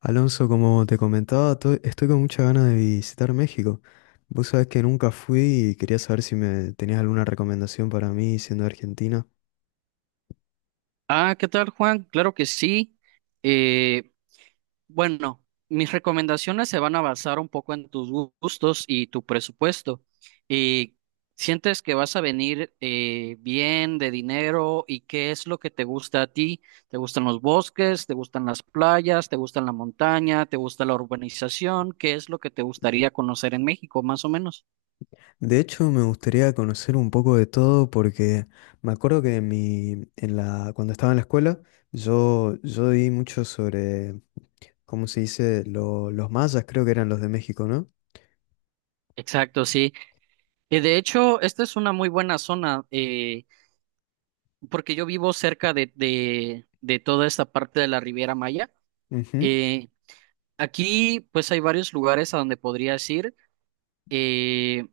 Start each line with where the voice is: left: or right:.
left: Alonso, como te comentaba, estoy con muchas ganas de visitar México. Vos sabés que nunca fui y quería saber si me tenías alguna recomendación para mí siendo de Argentina.
right: Ah, ¿qué tal, Juan? Claro que sí. Eh, bueno, mis recomendaciones se van a basar un poco en tus gustos y tu presupuesto. Eh, ¿Sientes que vas a venir bien de dinero y qué es lo que te gusta a ti? ¿Te gustan los bosques? ¿Te gustan las playas? ¿Te gustan la montaña? ¿Te gusta la urbanización? ¿Qué es lo que te gustaría conocer en México, más o menos?
left: De hecho, me gustaría conocer un poco de todo porque me acuerdo que en mi, en la, cuando estaba en la escuela, yo di mucho sobre, ¿cómo se dice? Los mayas, creo que eran los de México, ¿no?
right: Exacto, sí. Y de hecho, esta es una muy buena zona, porque yo vivo cerca de toda esta parte de la Riviera Maya.
left: Ujú.
right: Eh, Aquí, pues, hay varios lugares a donde podrías ir. Eh,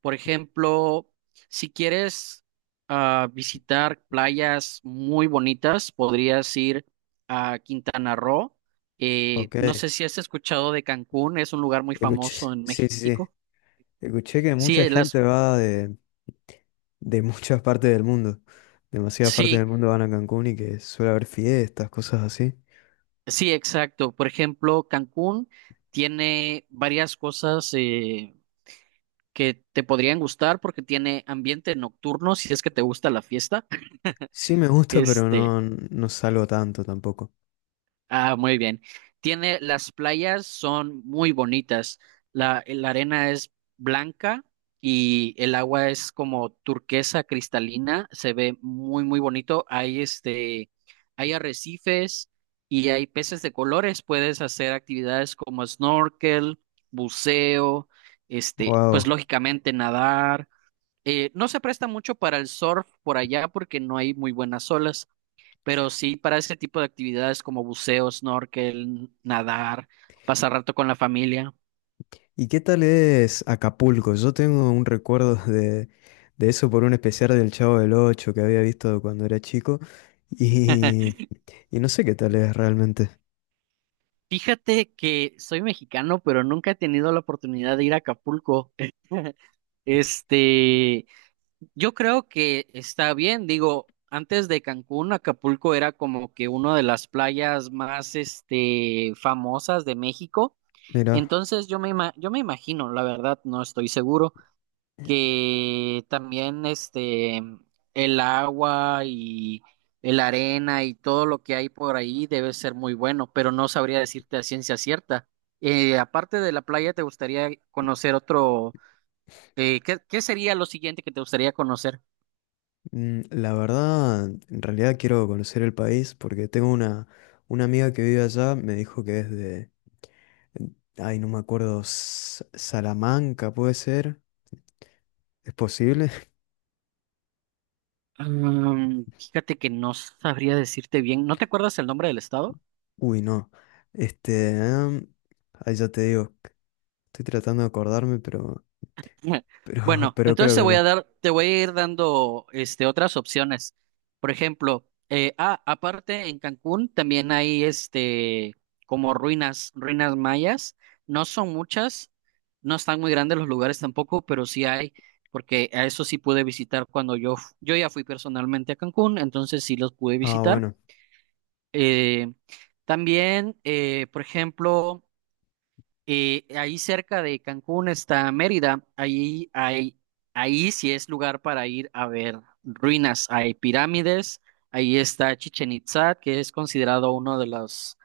right: por ejemplo, si quieres visitar playas muy bonitas, podrías ir a Quintana Roo.
left: Ok.
right: No sé si has escuchado de Cancún, es un lugar muy
left: Escuché,
right: famoso en
left: sí, sí, sí.
right: México.
left: Escuché que
right: Sí,
left: mucha gente va de muchas partes del mundo. Demasiadas partes
right: sí,
left: del mundo van a Cancún y que suele haber fiestas, cosas así.
right: sí, exacto. Por ejemplo, Cancún tiene varias cosas que te podrían gustar porque tiene ambiente nocturno, si es que te gusta la fiesta.
left: Sí me gusta, pero
right: Este,
left: no, no salgo tanto tampoco.
right: Muy bien. Las playas son muy bonitas. La arena es blanca y el agua es como turquesa cristalina. Se ve muy, muy bonito. Hay arrecifes y hay peces de colores. Puedes hacer actividades como snorkel, buceo, pues
left: Wow.
right: lógicamente nadar. No se presta mucho para el surf por allá porque no hay muy buenas olas, pero sí para ese tipo de actividades como buceo, snorkel, nadar, pasar rato con la familia.
left: ¿Y qué tal es Acapulco? Yo tengo un recuerdo de eso por un especial del Chavo del Ocho que había visto cuando era chico y, y no sé qué tal es realmente.
right: Fíjate que soy mexicano, pero nunca he tenido la oportunidad de ir a Acapulco. Este, yo creo que está bien, digo, antes de Cancún, Acapulco era como que una de las playas más, famosas de México.
left: Mira,
right: Entonces yo me imagino, la verdad, no estoy seguro que también el agua y el arena y todo lo que hay por ahí debe ser muy bueno, pero no sabría decirte a ciencia cierta. Aparte de la playa, ¿te gustaría conocer otro? ¿Qué sería lo siguiente que te gustaría conocer?
left: la verdad, en realidad quiero conocer el país porque tengo una amiga que vive allá, me dijo que es de, ay, no me acuerdo, S- Salamanca puede ser, ¿es posible?
right: Fíjate que no sabría decirte bien. ¿No te acuerdas el nombre del estado?
left: Uy, no. Este, em, ahí ya te digo, estoy tratando de acordarme, pero... Pero,
right: Bueno,
left: pero
right: entonces
left: creo que no.
right: te voy a ir dando otras opciones. Por ejemplo, aparte en Cancún también hay como ruinas, ruinas mayas. No son muchas, no están muy grandes los lugares tampoco, pero sí hay, porque a eso sí pude visitar cuando yo ya fui personalmente a Cancún, entonces sí los pude
left: Ah,
right: visitar.
left: bueno,
right: Eh, También, por ejemplo. Ahí cerca de Cancún está Mérida. Ahí sí es lugar para ir a ver ruinas. Hay pirámides. Ahí está Chichen Itzá, que es considerado uno de los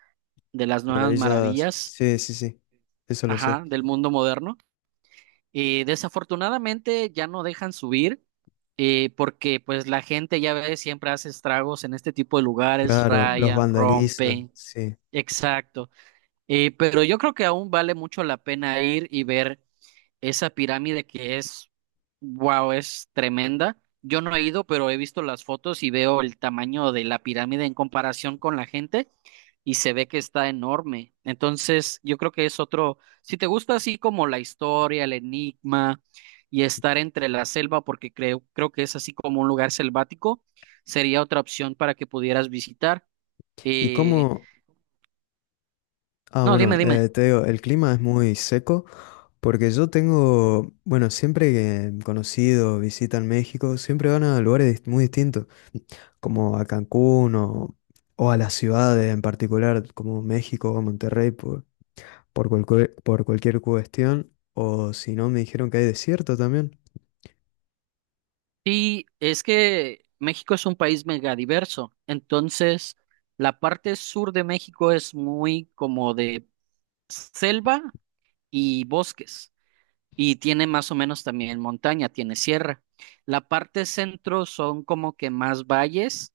right: de las nuevas
left: maravillas.
right: maravillas,
left: Sí, sí, sí. Eso lo sé.
right: ajá, del mundo moderno. Desafortunadamente ya no dejan subir porque pues la gente ya ve siempre hace estragos en este tipo de lugares,
left: Claro, los
right: rayan,
left: vandalizan,
right: rompen.
left: sí.
right: Exacto. Pero yo creo que aún vale mucho la pena ir y ver esa pirámide que es, wow, es tremenda. Yo no he ido, pero he visto las fotos y veo el tamaño de la pirámide en comparación con la gente y se ve que está enorme. Entonces, yo creo que es otro, si te gusta así como la historia, el enigma y estar entre la selva, porque creo que es así como un lugar selvático, sería otra opción para que pudieras visitar.
left: ¿Y
right: Eh,
left: cómo? Ah,
right: no,
left: bueno,
right: dime, dime.
left: te digo, el clima es muy seco porque yo tengo, bueno, siempre que conocidos visitan México, siempre van a lugares muy distintos, como a Cancún o a las ciudades en particular, como México o Monterrey, por cualquier cuestión. O si no, me dijeron que hay desierto también.
right: Sí, es que México es un país megadiverso, entonces la parte sur de México es muy como de selva y bosques, y tiene más o menos también montaña, tiene sierra. La parte centro son como que más valles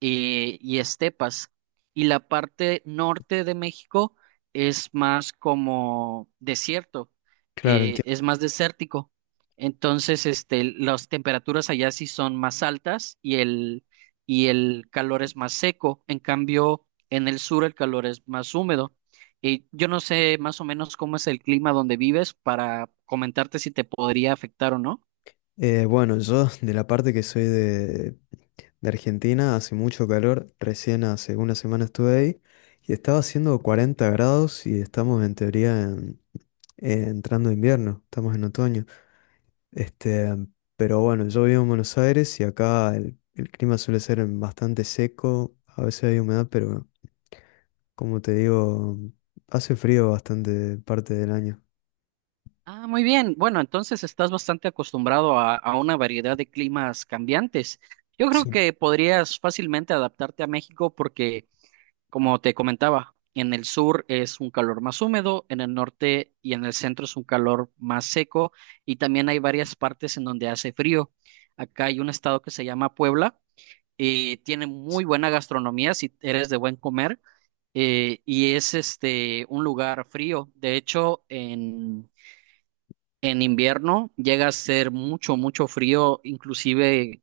right: y estepas. Y la parte norte de México es más como desierto,
left: Claro,
right: es más desértico. Entonces, las temperaturas allá sí son más altas y y el calor es más seco. En cambio, en el sur el calor es más húmedo. Y yo no sé más o menos cómo es el clima donde vives para comentarte si te podría afectar o no.
left: Bueno, yo de la parte que soy de Argentina, hace mucho calor, recién hace una semana estuve ahí y estaba haciendo 40 grados y estamos en teoría entrando invierno, estamos en otoño. Este, pero bueno, yo vivo en Buenos Aires y acá el clima suele ser bastante seco, a veces hay humedad, pero como te digo, hace frío bastante parte del año.
right: Ah, muy bien. Bueno, entonces estás bastante acostumbrado a una variedad de climas cambiantes. Yo creo
left: Sí.
right: que podrías fácilmente adaptarte a México porque, como te comentaba, en el sur es un calor más húmedo, en el norte y en el centro es un calor más seco y también hay varias partes en donde hace frío. Acá hay un estado que se llama Puebla y tiene muy buena gastronomía si eres de buen comer, y es un lugar frío. De hecho, en invierno llega a ser mucho, mucho frío, inclusive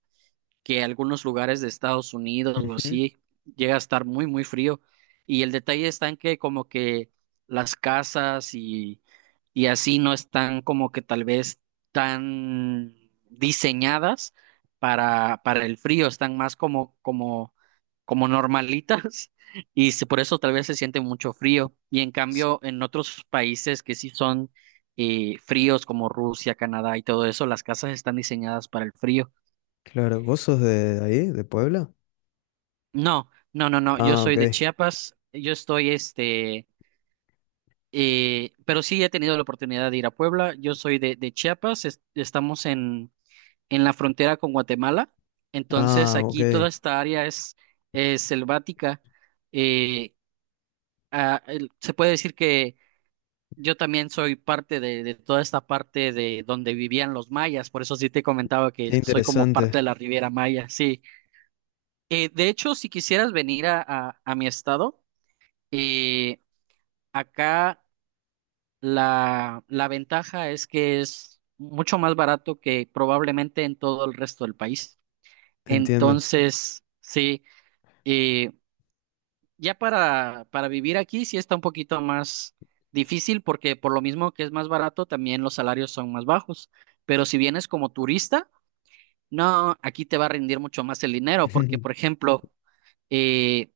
right: que algunos lugares de Estados Unidos o
left: Ujú.
right: así llega a estar muy, muy frío. Y el detalle está en que como que las casas y así no están como que tal vez tan diseñadas para el frío, están más como, como, como normalitas y por eso tal vez se siente mucho frío. Y en
left: S-
right: cambio, en otros países que sí son fríos como Rusia, Canadá y todo eso, las casas están diseñadas para el frío.
left: Claro, ¿vos sos de ahí, de Puebla?
right: No, no, no, no. Yo
left: Ah,
right: soy
left: ok.
right: de Chiapas. Pero sí he tenido la oportunidad de ir a Puebla. Yo soy de Chiapas. Estamos en, la frontera con Guatemala. Entonces,
left: Ah, ok.
right: aquí toda
left: Qué
right: esta área es, selvática. Eh, Se puede decir que yo también soy parte de toda esta parte de donde vivían los mayas. Por eso sí te comentaba que soy como
left: interesante.
right: parte de la Riviera Maya. Sí. De hecho, si quisieras venir a mi estado. eh, Acá la ventaja es que es mucho más barato que probablemente en todo el resto del país.
left: Entiendo.
right: Entonces, sí, eh, ya para, vivir aquí sí está un poquito más difícil porque por lo mismo que es más barato, también los salarios son más bajos. Pero si vienes como turista, no, aquí te va a rendir mucho más el dinero porque, por ejemplo, eh,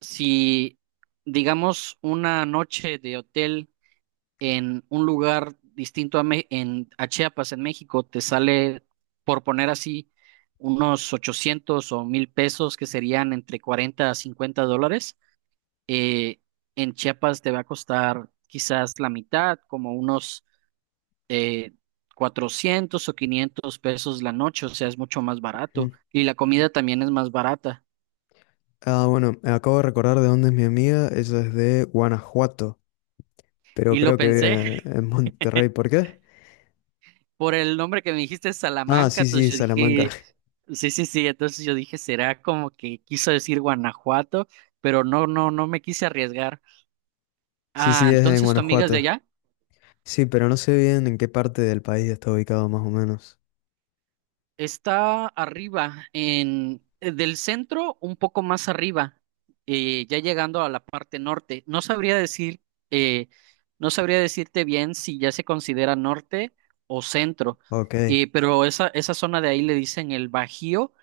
right: si digamos una noche de hotel en un lugar distinto a Chiapas, en México, te sale, por poner así, unos 800 o 1000 pesos, que serían entre 40 a 50 dólares. Eh, en Chiapas te va a costar quizás la mitad, como unos eh, 400 o 500 pesos la noche, o sea, es mucho más barato. Y la comida también es más barata.
left: Ah, bueno, me acabo de recordar de dónde es mi amiga. Ella es de Guanajuato, pero
right: Y lo
left: creo que
right: pensé
left: vive en Monterrey. ¿Por qué?
right: por el nombre que me dijiste,
left: Ah,
right: Salamanca,
left: sí,
right: entonces
left: sí,
right: yo
left: Salamanca.
right: dije. Sí, sí, sí, entonces yo dije, será como que quiso decir Guanajuato, pero no, no, no me quise arriesgar.
left: Sí,
right: Ah,
left: sí, es en
right: entonces tu amiga es de
left: Guanajuato.
right: allá.
left: Sí, pero no sé bien en qué parte del país está ubicado más o menos.
right: Está arriba, en del centro, un poco más arriba, ya llegando a la parte norte. Eh, no sabría decirte bien si ya se considera norte o centro,
left: Ok,
right: pero esa zona de ahí le dicen el Bajío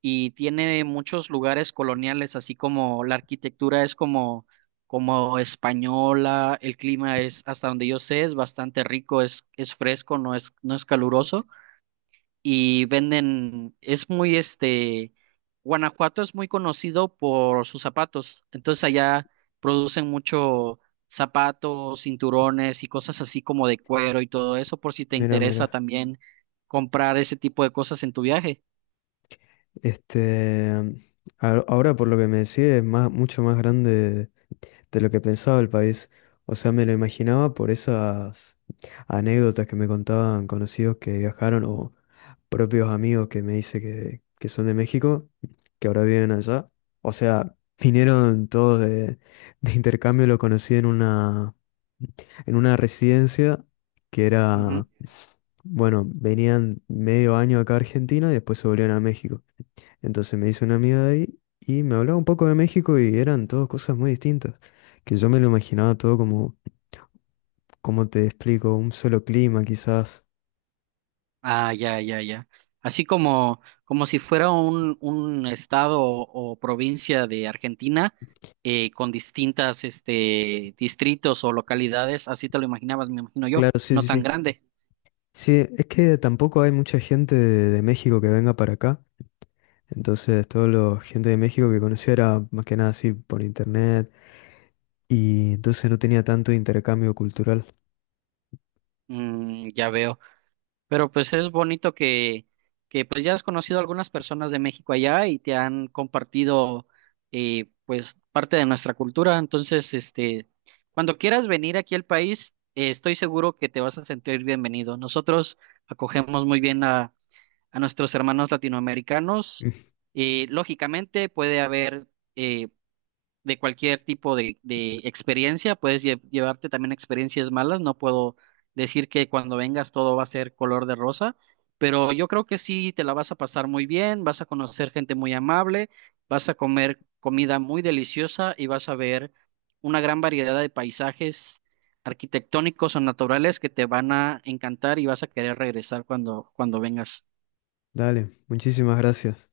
right: y tiene muchos lugares coloniales, así como la arquitectura es como, como española, el clima es, hasta donde yo sé, es bastante rico, es, fresco, no es, caluroso y venden, es muy este, Guanajuato es muy conocido por sus zapatos, entonces allá producen mucho zapatos, cinturones y cosas así como de cuero y todo eso, por si te
left: mira,
right: interesa
left: mira.
right: también comprar ese tipo de cosas en tu viaje.
left: Este, ahora por lo que me decís es más, mucho más grande de lo que pensaba el país. O sea, me lo imaginaba por esas anécdotas que me contaban conocidos que viajaron o propios amigos que me dice que son de México, que ahora viven allá. O sea, vinieron todos de, de intercambio, lo conocí en una residencia que era, bueno, venían medio año acá a Argentina y después se volvían a México. Entonces me hice una amiga de ahí y me hablaba un poco de México y eran todas cosas muy distintas, que yo me lo imaginaba todo como, como te explico, un solo clima quizás.
right: Ah, ya, ya, ya. Así como si fuera un estado o provincia de Argentina, con distintas distritos o localidades, así te lo imaginabas, me imagino yo,
left: Claro, sí,
right: no
left: sí,
right: tan
left: sí.
right: grande.
left: Sí, es que tampoco hay mucha gente de México que venga para acá. Entonces, toda la gente de México que conocía era más que nada así por internet y entonces no tenía tanto intercambio cultural.
right: Ya veo. Pero pues es bonito que pues ya has conocido a algunas personas de México allá y te han compartido, pues parte de nuestra cultura. Entonces, cuando quieras venir aquí al país, estoy seguro que te vas a sentir bienvenido. Nosotros acogemos muy bien a nuestros hermanos latinoamericanos.
left: Mm,
right: Lógicamente puede haber eh, de cualquier tipo de experiencia, puedes llevarte también experiencias malas, no puedo decir que cuando vengas todo va a ser color de rosa, pero yo creo que sí te la vas a pasar muy bien, vas a conocer gente muy amable, vas a comer comida muy deliciosa y vas a ver una gran variedad de paisajes arquitectónicos o naturales que te van a encantar y vas a querer regresar cuando vengas.
left: dale, muchísimas gracias.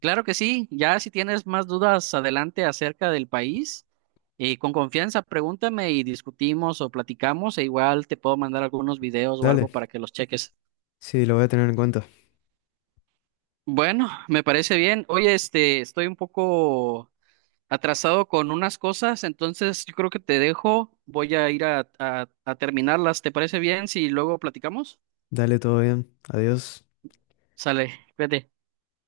right: Claro que sí, ya si tienes más dudas adelante acerca del país, con confianza pregúntame y discutimos o platicamos e igual te puedo mandar algunos videos o algo
left: Dale,
right: para que los cheques.
left: sí, lo voy a tener en cuenta.
right: Bueno, me parece bien. Oye, estoy un poco atrasado con unas cosas, entonces yo creo que te dejo. Voy a ir a terminarlas. ¿Te parece bien si luego platicamos?
left: Dale, todo bien. Adiós.
right: Sale, cuídate.